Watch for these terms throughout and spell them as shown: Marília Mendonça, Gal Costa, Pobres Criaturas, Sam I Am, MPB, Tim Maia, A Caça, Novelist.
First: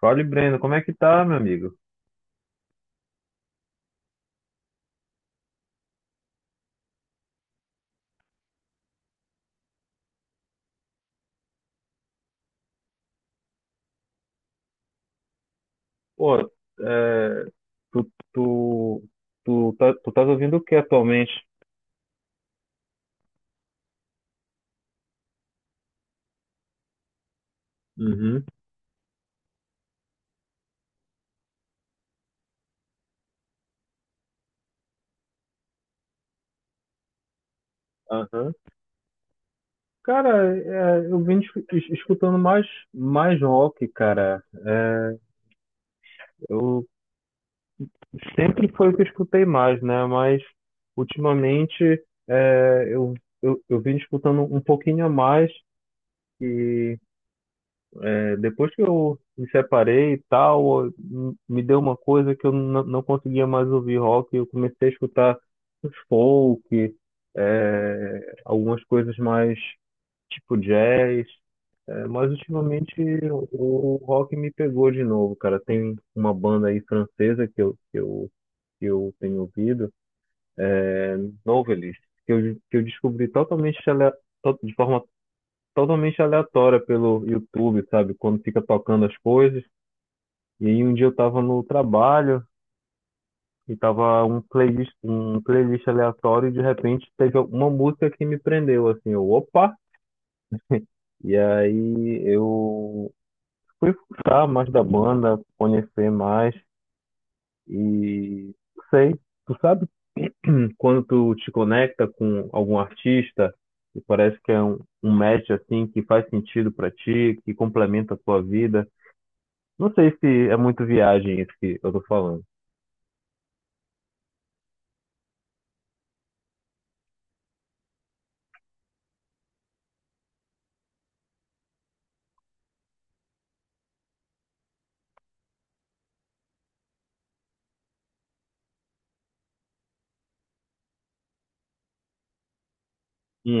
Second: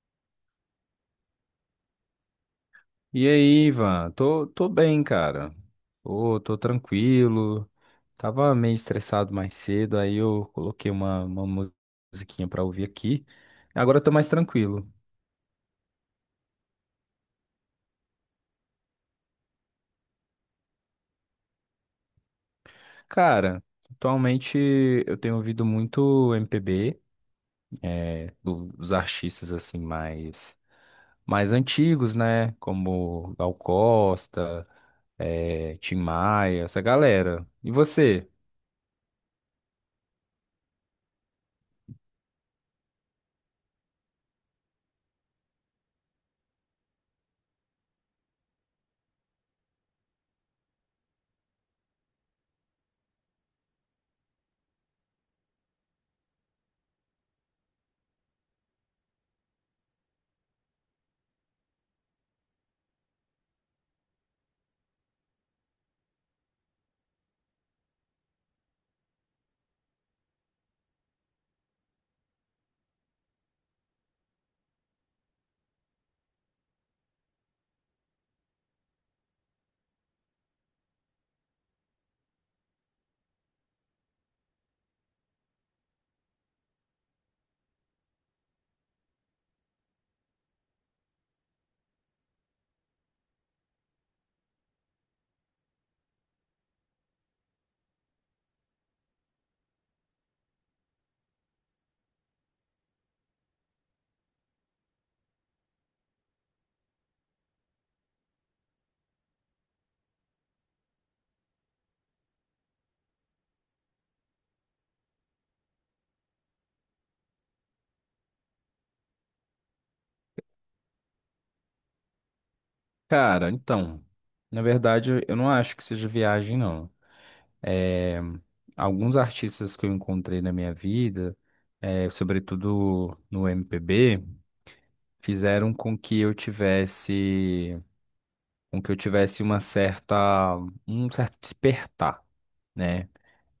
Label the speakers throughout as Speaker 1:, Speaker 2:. Speaker 1: Fala, Breno, como é que tá, meu amigo?
Speaker 2: E aí, Ivan? Tô bem, cara. Tô tranquilo. Tava meio estressado mais cedo, aí eu coloquei uma musiquinha pra ouvir aqui. Agora eu tô mais tranquilo.
Speaker 1: Pô, é, tu, tu, tu tá ouvindo o que atualmente?
Speaker 2: Cara, atualmente eu tenho ouvido muito MPB,
Speaker 1: Uhum,
Speaker 2: dos artistas assim mais antigos, né? Como Gal Costa, Tim Maia, essa galera. E você?
Speaker 1: aham. Cara, eu vim escutando mais rock, cara. Eu sempre foi o que eu escutei mais, né? Mas ultimamente é, eu, eu vim escutando um pouquinho a mais. Depois que eu me separei e tal, me deu uma coisa que eu não conseguia mais ouvir rock. Eu comecei a escutar os folk, algumas coisas mais tipo jazz. Mas ultimamente o, o rock me pegou de novo, cara. Tem uma banda aí francesa que eu tenho ouvido, Novelist, que eu descobri de forma totalmente aleatória pelo YouTube, sabe? Quando fica tocando as coisas. E aí um dia eu tava no trabalho e tava um playlist aleatório e de repente teve uma música que me prendeu, assim, eu, opa! E aí eu fui buscar mais da banda, conhecer mais e sei, tu sabe quando tu te conecta com algum artista e parece que é um match assim que faz sentido pra ti, que complementa a tua vida. Não sei se é muito viagem isso que eu tô falando.
Speaker 2: Cara, então, na verdade, eu não acho que seja viagem, não. É, alguns artistas que eu encontrei na minha vida, é, sobretudo no MPB, fizeram com que eu tivesse uma certa, um certo despertar, né?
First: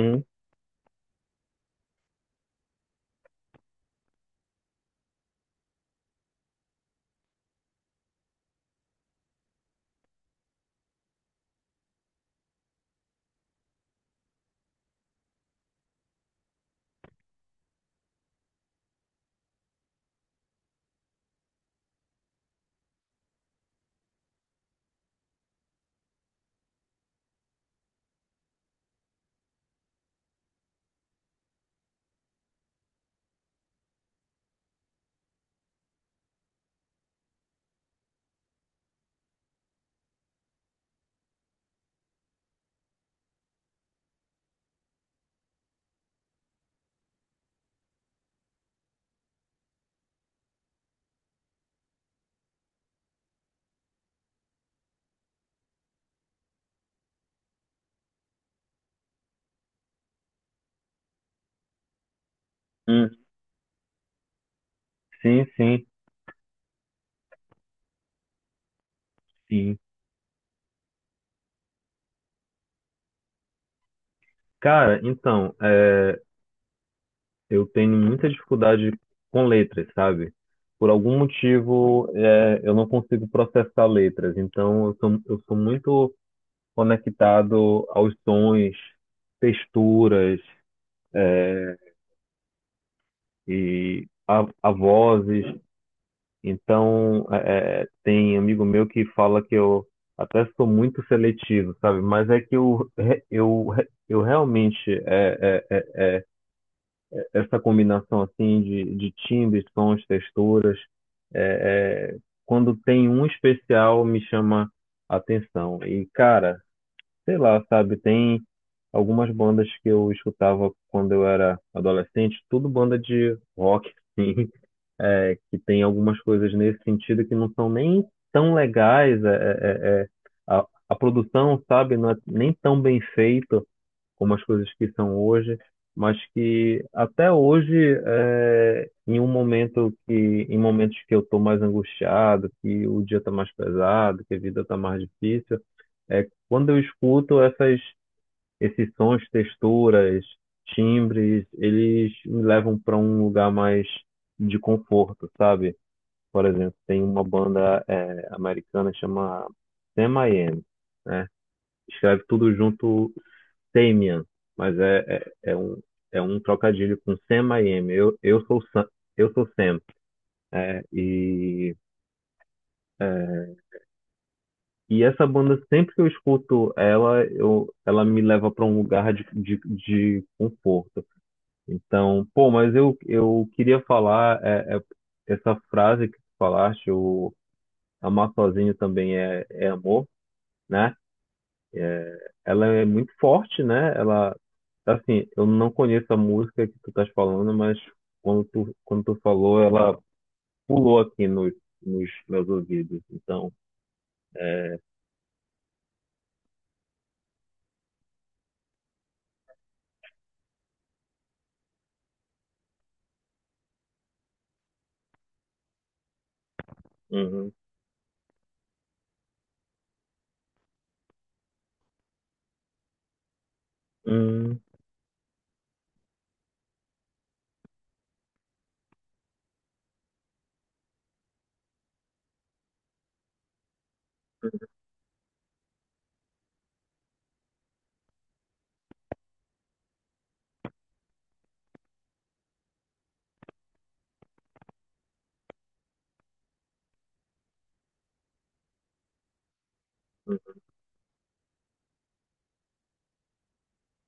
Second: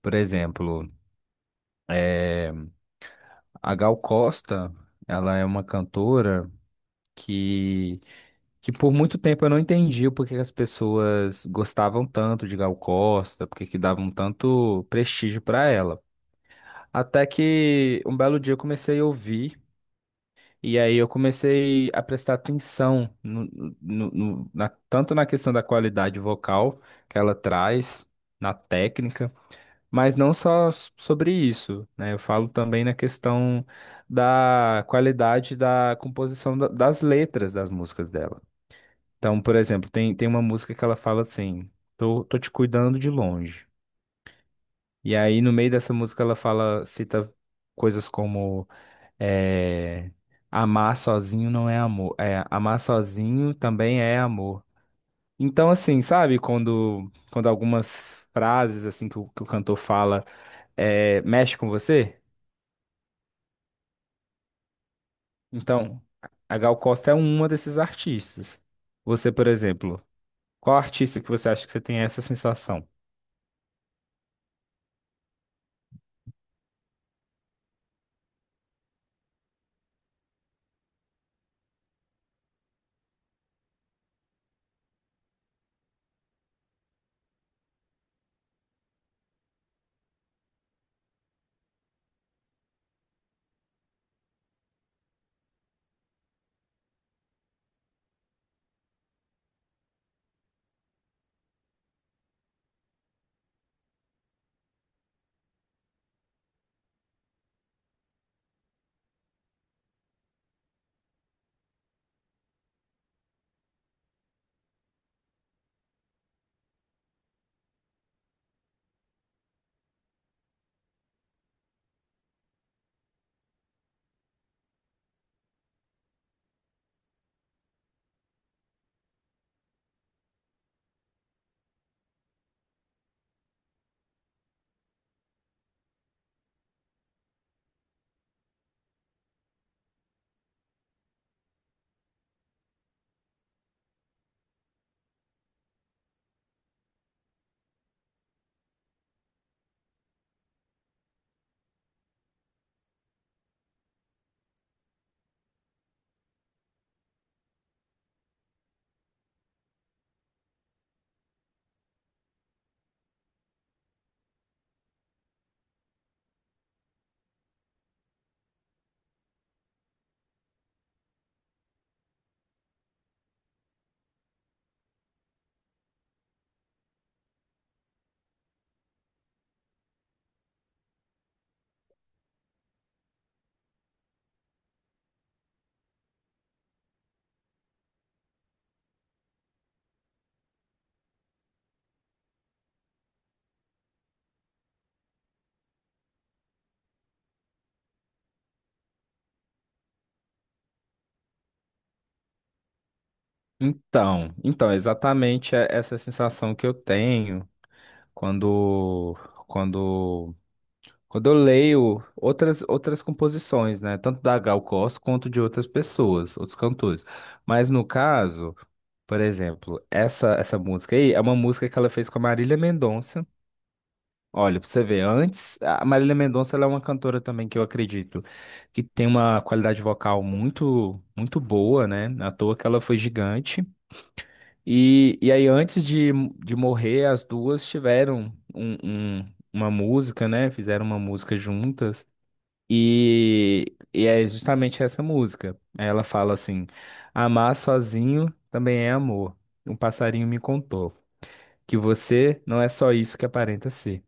Speaker 2: Por exemplo, é, a Gal Costa, ela é uma cantora que que por muito tempo eu não entendi o porquê que as pessoas gostavam tanto de Gal Costa, porque que davam tanto prestígio pra ela. Até que um belo dia eu comecei a ouvir, e aí eu comecei a prestar atenção na tanto na questão da qualidade vocal que ela traz, na técnica, mas não só sobre isso, né? Eu falo também na questão da qualidade da composição das letras das músicas dela. Então, por exemplo, tem uma música que ela fala assim: tô te cuidando de longe. E aí, no meio dessa música, ela fala, cita coisas como é, amar sozinho não é amor. É, amar sozinho também é amor. Então, assim, sabe, quando algumas frases assim que o cantor fala mexe com você?
Speaker 1: Uhum. Sim, sim.
Speaker 2: Então, a Gal Costa é uma desses artistas. Você, por
Speaker 1: Sim.
Speaker 2: exemplo, qual artista que você acha que você tem essa sensação?
Speaker 1: Cara, então, eu tenho muita dificuldade com letras, sabe? Por algum motivo, eu não consigo processar letras. Então, eu sou muito conectado aos sons, texturas e a vozes. Então, tem amigo meu que fala que eu até sou muito seletivo, sabe? Mas é que eu realmente é, é, essa combinação assim de timbres, sons, texturas. É, é, Quando tem um especial, me chama a atenção. E, cara, sei lá, sabe, tem algumas bandas que eu escutava quando eu era adolescente, tudo banda de rock, assim, que tem algumas coisas nesse sentido que não são nem tão legais, a produção, sabe, não é nem tão bem feita, como as coisas que são hoje, mas que até hoje, em um momento em momentos que eu estou mais angustiado, que o dia está mais pesado, que a vida está mais difícil, é quando eu escuto esses sons, texturas, timbres, eles me levam para um lugar mais de conforto, sabe? Por exemplo, tem uma banda americana que chama Sam I Am, né? Escreve tudo junto Damien, mas é, é um, é um trocadilho com Sam I Am. Eu sou Sam, eu sou Sam. É, e, é, e essa banda, sempre que eu escuto ela, eu, ela me leva para um lugar de conforto. Então, pô, mas eu queria falar essa frase que tu falaste, o amar sozinho também é amor, né? Ela é muito forte, né? Ela, assim, eu não conheço a música que tu estás falando, mas quando tu falou, ela pulou aqui nos meus ouvidos. Então,
Speaker 2: Então, então, exatamente é essa sensação que eu tenho quando quando quando eu leio outras composições, né, tanto da Gal Costa quanto de outras pessoas, outros cantores.
Speaker 1: uhum,
Speaker 2: Mas no caso, por exemplo, essa música aí é uma música que ela fez com a Marília Mendonça. Olha,
Speaker 1: uhum,
Speaker 2: pra você ver, antes, a Marília Mendonça ela é uma cantora também que eu acredito que tem uma qualidade vocal muito boa, né? À toa que ela foi gigante. E aí, antes de morrer, as duas tiveram uma música, né? Fizeram uma música juntas. E é justamente essa música. Aí ela fala assim: amar sozinho também é amor. Um passarinho me contou que você não é só isso que aparenta ser.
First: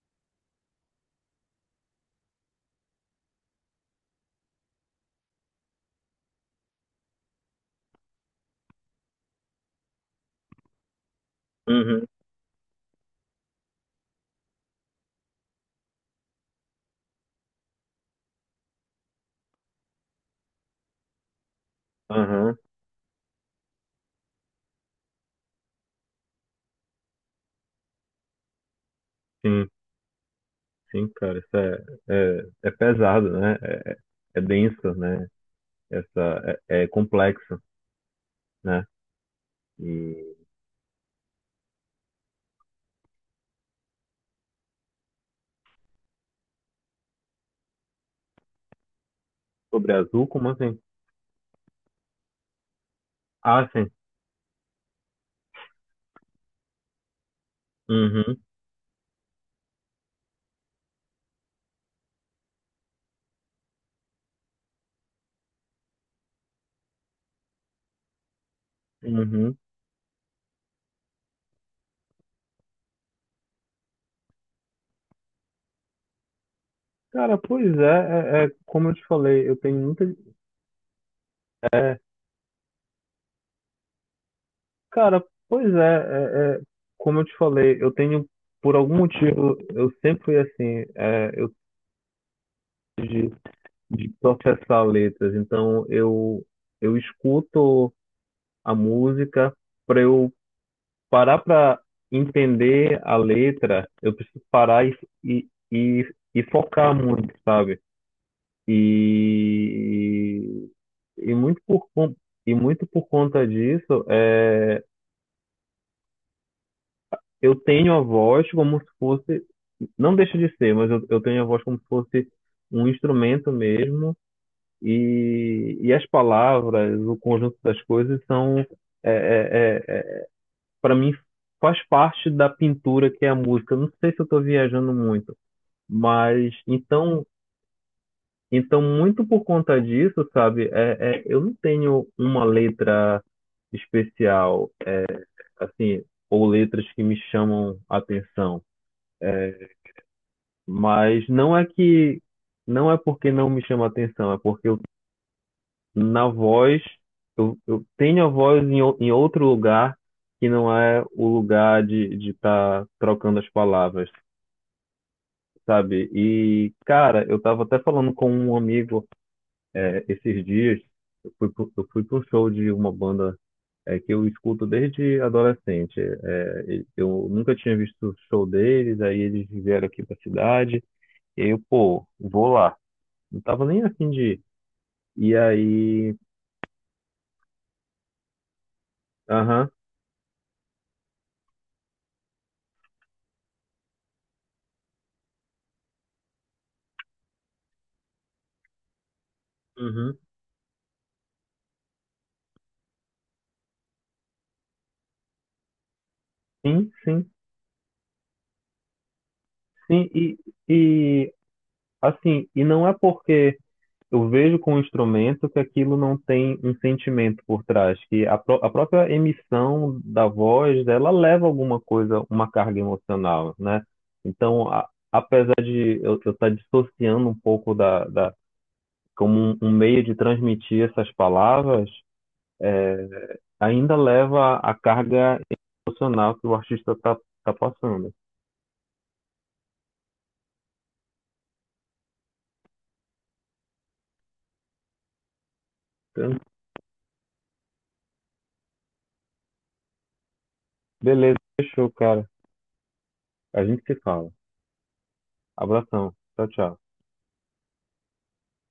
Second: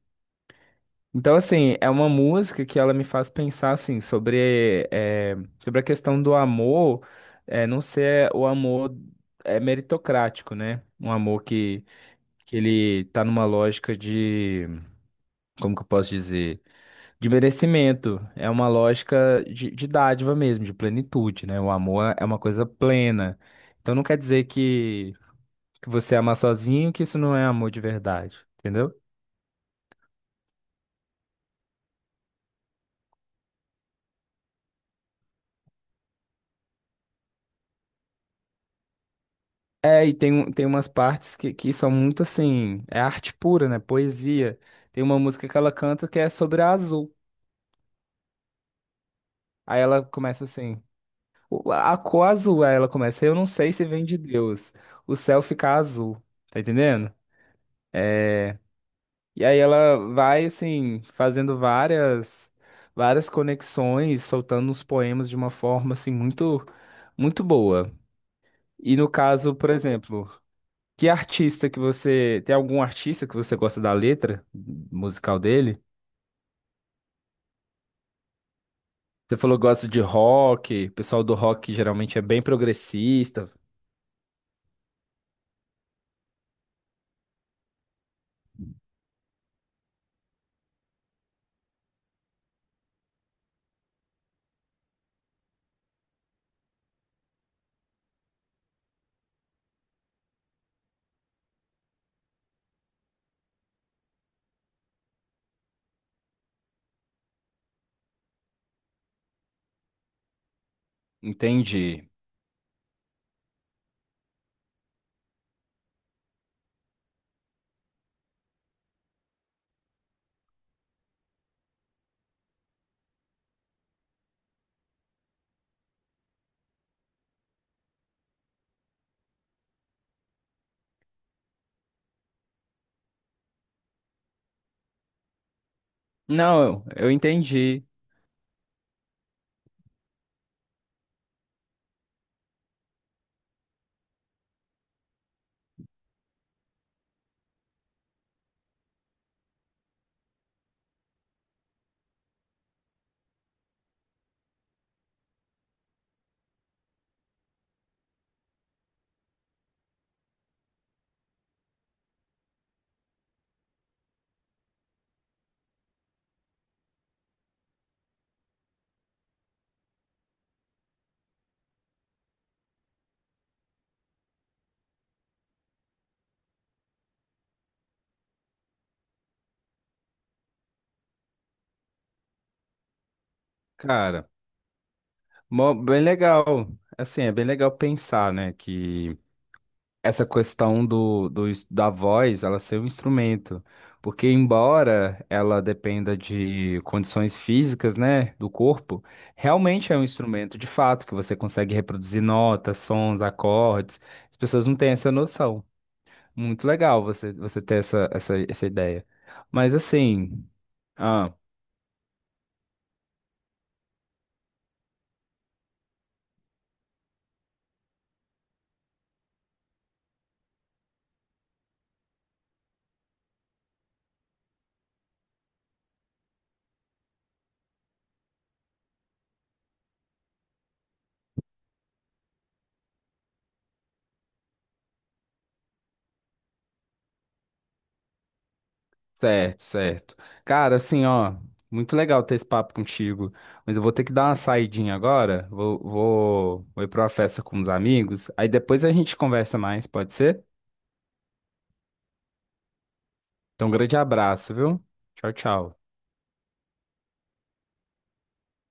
Speaker 2: Então, assim, é uma música que ela me faz pensar assim, sobre, sobre a questão do amor, não ser o amor é meritocrático, né? Um amor que
Speaker 1: uhum,
Speaker 2: ele tá numa lógica de, como que eu posso dizer? De merecimento. É uma lógica de dádiva mesmo, de plenitude, né? O amor é uma
Speaker 1: aham,
Speaker 2: coisa plena. Então não quer dizer que você ama sozinho, que isso não é amor de verdade, entendeu?
Speaker 1: sim, sim, cara, isso é pesado, né? É, é denso, né? É complexo, né?
Speaker 2: É, e tem,
Speaker 1: E
Speaker 2: tem umas partes que são muito assim, é arte pura, né? Poesia. Tem uma música que ela canta que é sobre a azul. Aí
Speaker 1: sobre
Speaker 2: ela
Speaker 1: azul,
Speaker 2: começa
Speaker 1: como assim?
Speaker 2: assim, a cor azul, aí ela começa, eu não
Speaker 1: Ah,
Speaker 2: sei se
Speaker 1: sim,
Speaker 2: vem de Deus, o céu fica azul. Tá entendendo?
Speaker 1: uhum,
Speaker 2: É, e aí ela vai assim fazendo várias conexões, soltando os poemas de uma forma assim muito boa. E no caso,
Speaker 1: uhum.
Speaker 2: por exemplo, que artista que você tem algum artista que você gosta da letra musical dele?
Speaker 1: Cara, pois é, como eu te
Speaker 2: Você
Speaker 1: falei, eu
Speaker 2: falou que
Speaker 1: tenho
Speaker 2: gosta de
Speaker 1: muita
Speaker 2: rock, o pessoal do rock
Speaker 1: é,
Speaker 2: geralmente é bem progressista,
Speaker 1: cara, pois é, é, é, como eu te falei, eu tenho, por algum motivo, eu sempre fui assim, é, eu de, de processar letras, então eu escuto a música para eu parar para entender a letra, eu preciso parar e focar muito, sabe? E, e muito
Speaker 2: entendi.
Speaker 1: e muito por conta disso, é, eu tenho a voz como se fosse, não deixa de ser, mas eu tenho a voz como se fosse um instrumento mesmo, e as palavras, o conjunto das coisas são, é é é, para mim, faz parte da pintura que é a música. Não sei se eu estou viajando muito, mas
Speaker 2: Não, eu
Speaker 1: então,
Speaker 2: entendi,
Speaker 1: então muito por conta disso, sabe? Eu não tenho uma letra especial, assim, ou letras que me chamam a atenção. Mas não é que não é porque não me chama atenção, é porque eu, na voz eu tenho a voz em, em outro lugar que não é o lugar de estar trocando as palavras, sabe? E cara, eu tava até falando com um amigo esses dias, eu fui pro show de uma banda que eu escuto desde adolescente. É, eu nunca tinha visto o show deles, aí eles vieram aqui pra cidade, e eu, pô, vou lá. Não tava nem afim de
Speaker 2: cara.
Speaker 1: ir. E
Speaker 2: Bem
Speaker 1: aí,
Speaker 2: legal. Assim, é bem legal pensar, né, que
Speaker 1: aham,
Speaker 2: essa questão do, do, ins- da voz, ela ser um instrumento, porque embora ela dependa de condições físicas, né, do corpo, realmente é um
Speaker 1: uhum,
Speaker 2: instrumento de fato que você consegue reproduzir notas, sons, acordes. As pessoas não têm essa noção. Muito
Speaker 1: sim,
Speaker 2: legal
Speaker 1: sim,
Speaker 2: você ter essa ideia. Mas
Speaker 1: sim.
Speaker 2: assim, ah,
Speaker 1: E assim, e não é porque eu vejo com o instrumento que aquilo não tem um sentimento por trás, que a própria emissão da voz, ela leva alguma coisa, uma carga emocional, né? Então, apesar de eu estar dissociando um pouco da como um meio de transmitir essas palavras, é, ainda leva a carga emocional que o artista tá passando.
Speaker 2: certo, certo. Cara, assim, ó, muito legal ter esse papo contigo, mas eu vou ter que dar uma saidinha agora, vou,
Speaker 1: Então,
Speaker 2: vou, vou ir pra uma festa com uns amigos, aí depois a gente conversa mais, pode ser?
Speaker 1: beleza, fechou, cara. A
Speaker 2: Então, um
Speaker 1: gente se
Speaker 2: grande
Speaker 1: fala.
Speaker 2: abraço, viu? Tchau, tchau.
Speaker 1: Abração. Tchau, tchau.